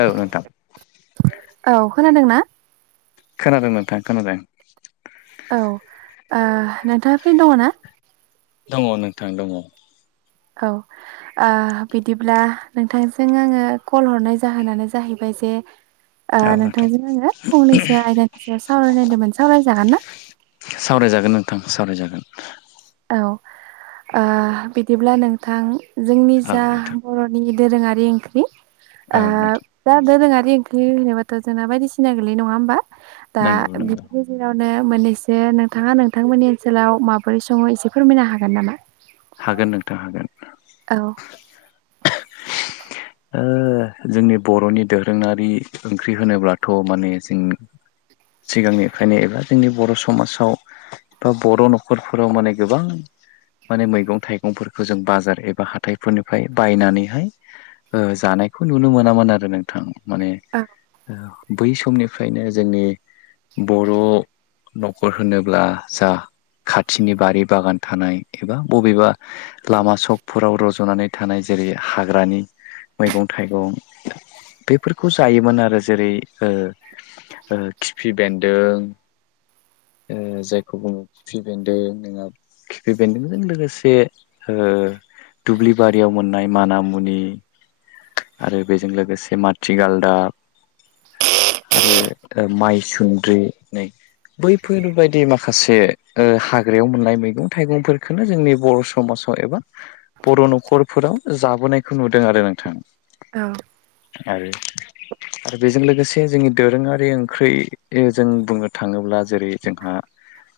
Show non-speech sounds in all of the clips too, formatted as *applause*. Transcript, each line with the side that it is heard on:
left: औ नोंथां
right: खोनादों ना
left: खोनादों नोंथां खोनादों
right: औ ओ नोंथाङा फ्रि दङ ना
left: दङ नोंथां दङ
right: औ ओ बिदिब्ला नोंथांजों आङो कल हरनाय जाहोनानो जाहैबाय एसे ओ
left: औ नोंथां
right: नोंथांजों आङो फंनैसो आयदानि सायाव सावरानायदोंमोन सावरायजागोन ना
left: सावरायजागोन नोंथां सावरायजागोन
right: औ ओ बिदिब्ला नोंथां जोंनि
left: औ
right: जा
left: नोंथां
right: बर'नि दोरोङारि ओंख्रि
left: औ
right: ओ
left: नोंथां
right: दा दोरोङा रि ओंख्रि होनोबाथ' जोंना बायदिसिना गोलै नङा होमबा दा
left: नंगौ
right: बिनि
left: नंगौ
right: गेजेराव नो मोन्नैसो नोंथाङा नोंथांमोननि ओनसोलाव माबोरै सङो एसे फोरमायनो हागोन नामा
left: हागोन नोंथां हागोन
right: औ
left: ओ जोंनि बर'नि दोरोङारि ओंख्रि होनोब्लाथ' माने जों सिगांनिफ्रायनो एबा जोंनि बर' समाजाव बा बर' न'खरफोराव माने गोबां
right: *unintelligible*
left: माने मैगं थाइगंफोरखौ जों बाजार एबा हाथाइफोरनिफ्राय बायनानैहाय जानायखौ नुनो मोनामोन आरो नोंथां माने
right: औ
left: ओ बै समनिफ्रायनो जोंनि बर' न'खर होनोब्ला जा खाथिनि बारि बागान थानाय एबा बबेबा लामा सकफोराव रज'नानै थानाय जेरै हाग्रानि मैगं थाइगं बेफोरखौ जायोमोन आरो जेरै ओ ओ खिफि बेन्दों ओ जायखौ बुङो खिफि बेन्दों नोङा बे बेन्दोंजों लोगोसे ओ दुब्लि बारियाव मोननाय मानामुनि आरो बेजों लोगोसे माथि गालदाब आरो माइ सुन्द्रि नै बैफोरबायायदि माखासे ओ हाग्रायाव मोननाय मैगं थाइगंफोरखोनो जोंनि बर' समाजाव एबा बर' न'खरफोराव जाबोनायखौ नुदों आरो नों नोंथां।
right: औ
left: आरो आरो बेजों लोगोसे जोंनि दोरोङारि ओंख्रै ओ जों बुंनो थाङोब्ला जेरै जोंहा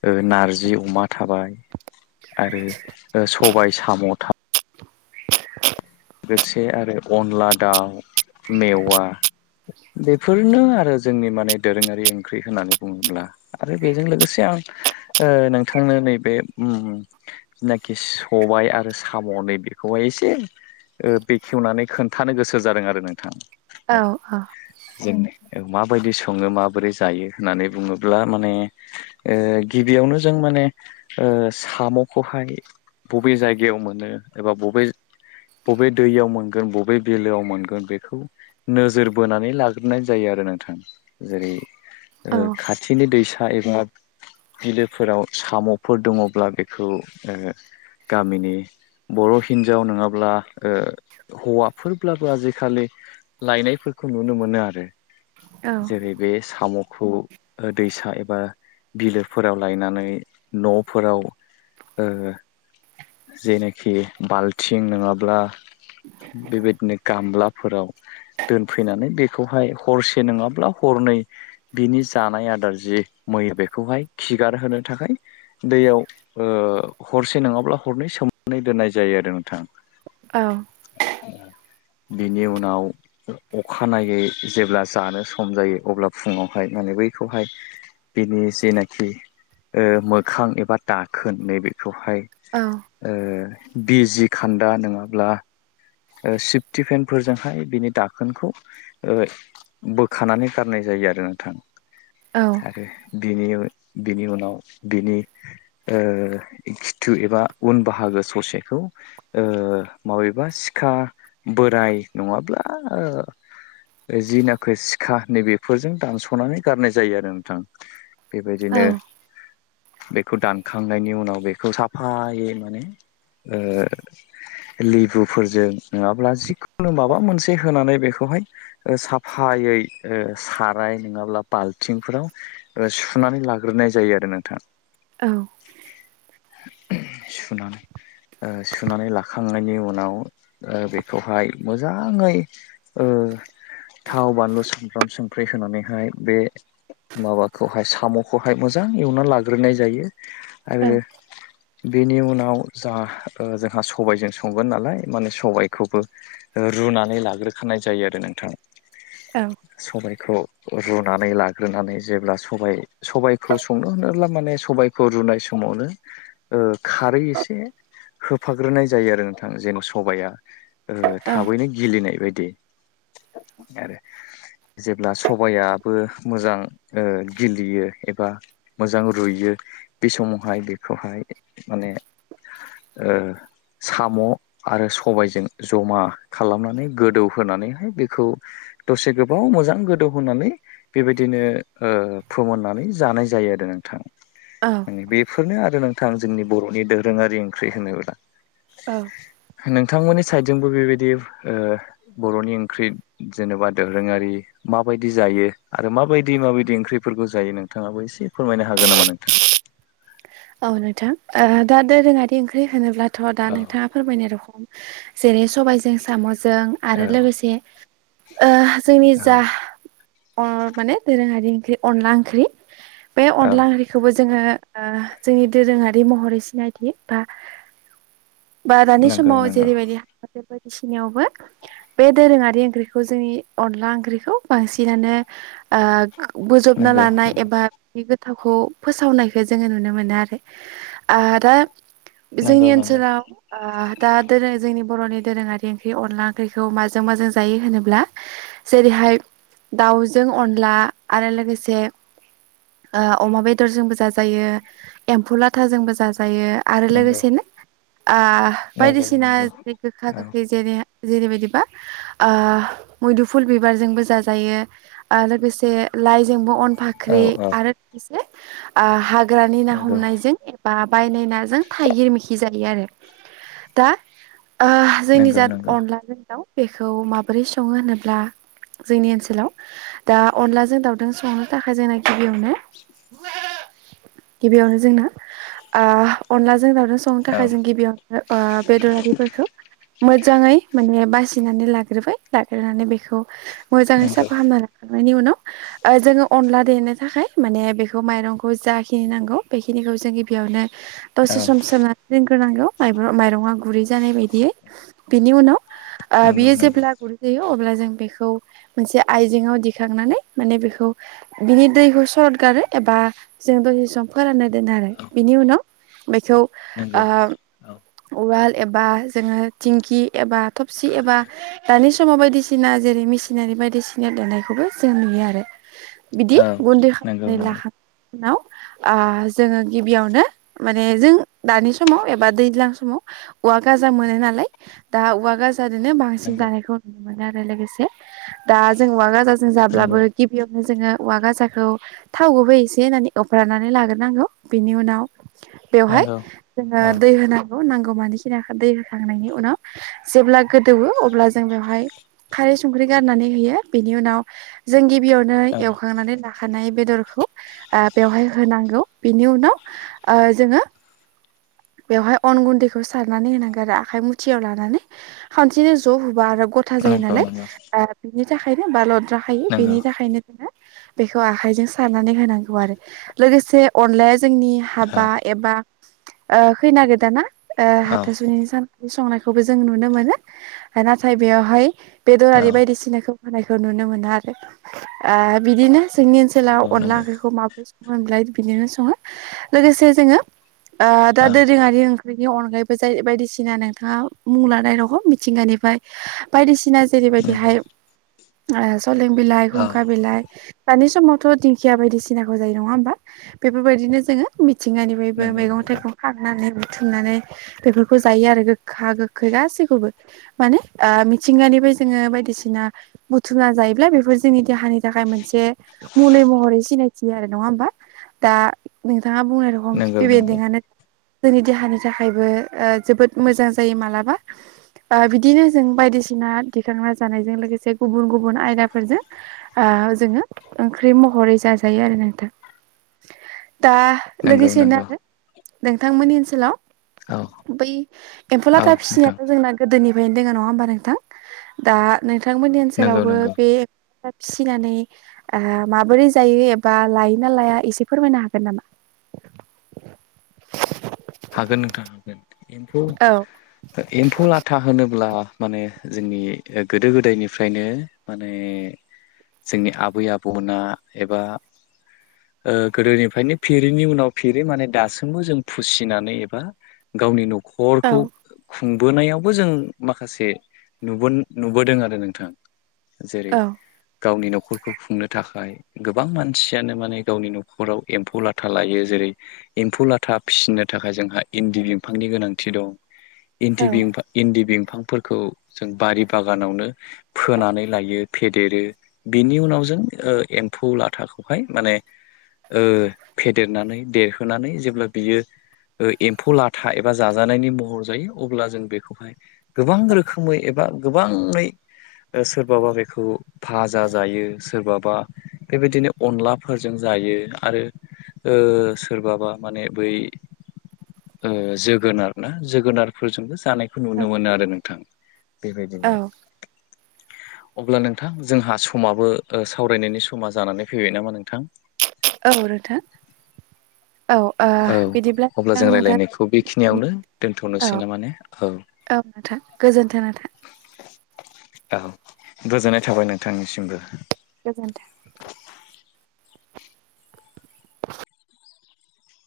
left: ओ नारजि अमा थाबाय आरो ओ सबाय साम' थाब लोगोसे आरो अनला दाउ मेवा बेफोरनो आरो जोंनि माने दोरोङारि ओंख्रि होननानै बुङोब्ला आरो बेजों लोगोसे आं ओ नोंथांनो नैबे उम जेनाखि सबाय आरो साम' नै बेखौहाय एसे ओ बेखेवनानै खोन्थानो गोसो जादों आरो नोंथां।
right: औ औ।
left: जोंनो माबायदि सङो माबोरै जायो होननानै बुङोब्ला माने ओ गिबियावनो जों माने ओ साम'खौहाय बबे जायगायाव मोनो एबा बबे बबे दैयाव मोनगोन बबे बिलोआव मोनगोन बेखौ नोजोर बोनानै लाग्रोनाय जायो आरो नोंथा थां। जेरै ओ खाथिनि दैसा एबा बिलोफोराव साम'फोर दङब्ला बेखौ ओ गामिनि बर' हिनजाव नोङाब्ला ओ हौवाफोरब्लाबो आजिखालि लायनायफोरखौ नुनो मोनो आरो। जेरै बे साम' खौ ओ दैसा एबा बिलोफोराव लायनानै न'फोराव ओ जेनाखि बाल्थिं नोङाब्ला बेबायदनो गामब्लाफोराव दोनफैनानै बेखौहाय हरसे नोङाब्ला हरनै बिनि जानाय आदार जि मै बेखौहाय खिगार होनो थाखाय बैयाव ओ हरसे नोङाब्ला हरनै सोमनानै दोननाय जायो आरो नोंथां।
right: औ *unintelligible*
left: बिनि उनाव अखानायै जेब्ला जानो सम जायो अब्ला फुङावहाय माने बैखौहाय बिनि जेनाखि ओ मोखां एबा दाखोन नैबेखौ हाय ओ बिजि खान्दा नोङाब्ला ओ सिफटेफेन फोरजोंहाय बिनि दाखोनखौ ओ बोखानानै गारनाय जा जायो आरो नोंथां आरो बेनि बिनि उनाव बिनि ओ खिथु एबा उन बाहागो ससेखौ ओ माबेबा सिखा बोराय नङाब्ला ओ जि नाखो सिखा नै बेफोरजों दानस'नानै गारनाय जायो आरो नोंथां। बेबायदिनो बेखौ दानखांनायनि उनाव बेखौ साफायै माने ओ लेबुफोरजों नोङाब्ला जिखुनु माबा मोनसे होनानै बेखौहाय ओ साफायै ओ साराय नोङाब्ला बाल्थिंफोराव ओ सुनानै लाग्रोनाय जायो आरो नोंथां।
right: औ
left: सु सुनानै लाखा खांनायनि उनाव बेखौहाय मोजाङै थाव बानलु सामब्राम संख्रि होनानैहाय बे माबाखौहाय साम'खौहाय मोजां एवनानै लाग्रोनाय जायो। आरो बेनि उनाव जा जोंहा सबायाइजों संगोन नालाय माने सबायाइखौबो रुनानै लाग्रोखानाय जायो आरो नोंथां सबायखौ रुनानै लाग्रोनानै जेब्ला स सबाइखौ संनो होनोब्ला माने सबाइखौ रुनाय समावनो खारै एसे होफाग्रो ग्रोनाय जायो आरो नोंथां जेन' सबाया थाबैनो गिलिनाय बायदि आरो जेब्ला सबायाइाबो मोजां गिलियो एबा मोजां रुयो। बे समावहाय बेखौहाय माने साम' आरो सबायजों जमा खालामनानै गोदौहोनानैहाय बेखौ दसे गोबाव मोजां गोदौ होनोनानै बेबायदिनो फोमोननानै जानाय जायो। नोंथां बेफोरनो आरो नोंथां जोंनि बर'नि दोरोङारि ओंख्रि होनोब्ला
right: औ
left: नोंथांमोननि साइडजोंबो बेबायदि बर'नि ओंख्रि जेनेबा दोरोङारि माबायदि जायो आरो माबायदि माबायदि ओंख्रिफोरखौ जायो। नोंथाङाबो एसे फोरमायनो हागोन नामा नोंथां?
right: *unintelligible* औ नोंथां दा दोरोङारि ओंख्रि होनोब्लाथ' दा नोंथाङा
left: औ
right: फोरमायनाय रखम जेरै सबाइजों साम' जों आरो
left: औ
right: लोगोसे जोंनि जा
left: औ
right: अ माने दोरोङारि ओख्रि अनला ओंख्रि बे
left: औ
right: अनला ओंख्रिखौबो जोङो जोंनि दोरोङारि महरै सिनायथि बा बा दानि
left: नंगौ
right: समाव
left: नंगौ
right: जेरैबायदि बायदिसिनायावबो बे दोरोङारि ओंख्रिखौ जोंनि अनला ओंख्रिखौ बांसिनानो बोजबना
left: नंगौ
right: लानाय एबा
left: नंगौ
right: बे गोथावखौ फोसावनायखौ जोङो नुनो मोनो। आरो दा जोंनि
left: नंगौ
right: ओनसोलाव दा दोरोङारि जोंनि बर'नि दोरोङारि ओंख्रि अनला ओंख्रिखौ माजों माजों जायो होनोब्ला जेरै बेहाय दाउजों अनला आरो लोगोसे अमा बेदरजोंबो जाजायो। एम्फौ लाथाजोंबो जाजायो आरो
left: नंगौ
right: लोगोसेनो
left: नंगौ नंगौ
right: बायदिसिना जि गोखा
left: औ
right: गोखै जेरै जेरैबायदिबा मैदुफुल बिबारजोंबो जाजायो आरो लोगोसे लाइजोंबो अन
left: औ
right: फाख्रि
left: औ
right: आरो लोगोसे हाग्रानि ना
left: नंगौ
right: हमनायजों एबा बायनायनाजों थाइगिरमिखि जायो आरो दा जोंनि जा
left: नंगौ नंगौ
right: अनलाजों दाउ बेखौ माबोरै सङो होनोब्ला जोंनि ओनसोलाव दा अनलाजों दाउदों संनो थाखाय जोंना गिबियावनो गिबियावनो जोंना अनलाजों जों दावजों संनो
left: औ
right: थाखाय जों गिबियावनो बेदरारिफोरखौ मोजाङै माने बासिनानै लाग्रोबाय लाग्रोनानै बेखौ मोजाङै
left: नंगौ
right: साफा खामनानैला नायनि उनाव जोङो अनला देनो थाखाय माने बेखौ माइरंखौ जाखिनि नांगौ बेखिनिखौ जों गिबियावनो
left: औ
right: दसे सम सोमनानै दोनग्रोनांगौ माइरङा गुरै जानाय बायदियै बिनि उनाव
left: नंगौ
right: बियो
left: नंगौ
right: जेब्ला गुर जायो। अब्ला जों बेखौ मोनसे आइजेंङाव दिखांनानै माने बेखौ बिनि दैखौ सरथ दारो एबा जों दसे सम फोरानना दोनो आरो
left: औ
right: बिनि उनाव बेखौ
left: नंगौ
right: ओ
left: औ
right: उवाल एबा जोङो थिंखि एबा थबसि एबा दानि समाव बायदिसिना जेरै मेसिनारि बायदिसिना देनायखौबो जों नुयो आरो बिदि
left: औ
right: गुन्दै
left: नंगौ
right: खालामनानै
left: नंगौ
right: लाखांनायनि उनाव आ जोङो गिबियावनो माने जों दानि समाव एबा दैज्लां समाव औवा गाज जां मोनो नालाय दा उवा गाज जादोनो बांसिन
left: नंगौ
right: जानायखौ नुनो मोनो आरो लोगोसे दा जों उवा गाजाजों
left: नंगौ
right: जाब्लाबो गिबियाव जोङो उवा गाजाखौ थाव गुबै इसे होनानै एवफ्रानानै लाग्रोनांगौ बिनि उनाव बेवहाय
left: नंगौ
right: जोङो
left: औ
right: दै होनानै नांगौ मनिखिनाखो दै होखांनायनि उनाव जेब्ला गोदौवो अब्ला जों बेवहाय खारै संख्रि गारनानै होयो बिनि उनाव जों गिब बियावनो
left: औ
right: एवखांनानै लाखानाय बेदरखौ ओ बेवहाय होनांगौ बिनि उनाव ओ जोङो बेवहाय अन गुनदैखौ सारनानै होनांगो आरो आखाय मुथियाव लानानै खानसेनो ज' हुबा आरो ग'था जायो
left: नंगौ
right: नालाय
left: नंगौ
right: ओ बिनि थाखायनो बा लद्राखायो
left: नंगौ
right: बिनि थाखायनो जोङो बेखौ आखायजों सारनानै होनांगौ आरो लोगोसे अनलाया जोंनि
left: औ
right: हाबा एबा ओ खैना गोदाना ओ
left: औ
right: हाथासुनि सान संनायखौबो जों नुनो मोनो नाथाय बेयावहाय बेदर
left: औ
right: आरि बायदिसिनाखौ होनाय खौ नुनो मोनो आरो ओ बिदिनो जोंनि ओनसोलाव
left: नंगौ
right: अनला
left: नंगौ
right: ओंख्रिखौ माबोरै सङो होनब्ला बिदिनो सङो लोगोसे जोङो ओ दा
left: औ
right: दोरोङारि ओं ख्रिनि अनगायैबो जाय बायदिसिना नोंथाङा मुं लानाय दङ' मिथिंगानिफाय बायदिसि सिना
left: नंगौ
right: जेरैबायदिहाय सलें बिलाइ
left: औ
right: खुंखा बिलाइ दानि समावथ' दिंखिया बायदिसिनाखौ जायो नङा होमबा बेफोरबायदिनो जोङो मि थिंगानिफायबो
left: नंगौ नंगौ
right: मैगं-थाइगं खांनानै थुमनानै बेफोरखौ जायो आरो गोखखा गोखखै गासैखौबो माने ओ मिथिंगानिबो जोङो बायदिसिना बुथुमना जायोब्ला बेफोर जोंनि देहानि थाखाय मोनसे मुलै महरै सिनायथि आरो नङा होमबा दा नोंथाङा बुंनाय रखम
left: नंगौ
right: खिपि
left: नंगौ
right: बेन्दोंआनो जोंनि देहानि थाखायबो ओ जोबोद मोजां जायो मालाबा ओ बिदिनो जों बायदिसिना दिखांना जानायजों लोगोसे गुबुन गुबुन आयदाफोरजो ओ दा जोङो ओंख्रि महरै जाजायो आरो नों थां दा
left: नंगौ
right: लोगोसेनो
left: नंगौ
right: आरो नोंथांमोननि ओनसोलाव
left: औ
right: बै एमफौ
left: औ
right: लाथा
left: नोंथां
right: फिसिनायाथ' जोंना गोदोनि फ्रायनो दोङो नङा होमबा नोंथां दा नोंथांमोननि
left: नंगौ
right: ओनसोलावबो
left: नंगौ
right: बे फिसिनानै ओ माबोरै जायो एबा लाइ ना लाया इसे फोरमायनो हागोन नामा?
left: एमफौ
right: औ
left: एमफौ लाथा होनोब्ला माने जोंनि गोदो गोदायनिफ्रायनो माने जोंनि आबै आबौमोना एबा ओ गोदोनिफ्रायनो फिरिनि उनाव फिरि माने दासिमबो जों फुसि नानै एबा गावनि
right: औ
left: न'खरखौ खुंबोनायावबो जों माखासे नुबोन नुबोदों आरो नोंथां जेरै
right: औ
left: गावनि न'खरखौ खुंनो थाखाय गोबां मानसियानो माने गावनि न'खराव एमफौ लाथा लायो जेरै रै एमफौ लाथा फिसिनो थाखाय जोंहा इनदि बिफांनि गोनांथि दं इनदि
right: औ
left: बिमफा इनदि बि फांफोरखौ जों बारि बागानावनो फोनानै लायो फेदेरो बिनि उनाव जों ओ एमफौ लाथाखौहाय माने ओ फेदेरनानै देरहोनानै जेब्ला बियो ओ एमफौ लाथा एबा जाजानायनि महर जायो अब्ला जों बेखौहाय गोबां रोखोमै एबा गोबाङै सोरबाबा बेखौ भाजा जायो सोरबाबा बेबायदिनो अनलाफोरजों जा आरो ओ सोरबाबा माने बै ओ जोगोनार ना जोगोनारफोरजोंबो जानायखौ नुनो मोनो आरो नोंथां बेबायदिनो
right: ।
left: अब्ला नोंथां जोंहा समाबो सावरायनायनि समा जानानै फैबाय नामा नोंथां
right: औ नोंथां औ ओ
left: औ
right: बिदिब्ला
left: अब्ला
right: आं
left: जों
right: नोंथां
left: रायलायनायखौ बेखिनियावनो
right: औ
left: दोनथनोसै नामा ने औ
right: औ नोंथां गोजोनथों नोंथां
left: औ गोजोननाय थाबाय नोंथांनिसिमबो
right: गोजोन्थों।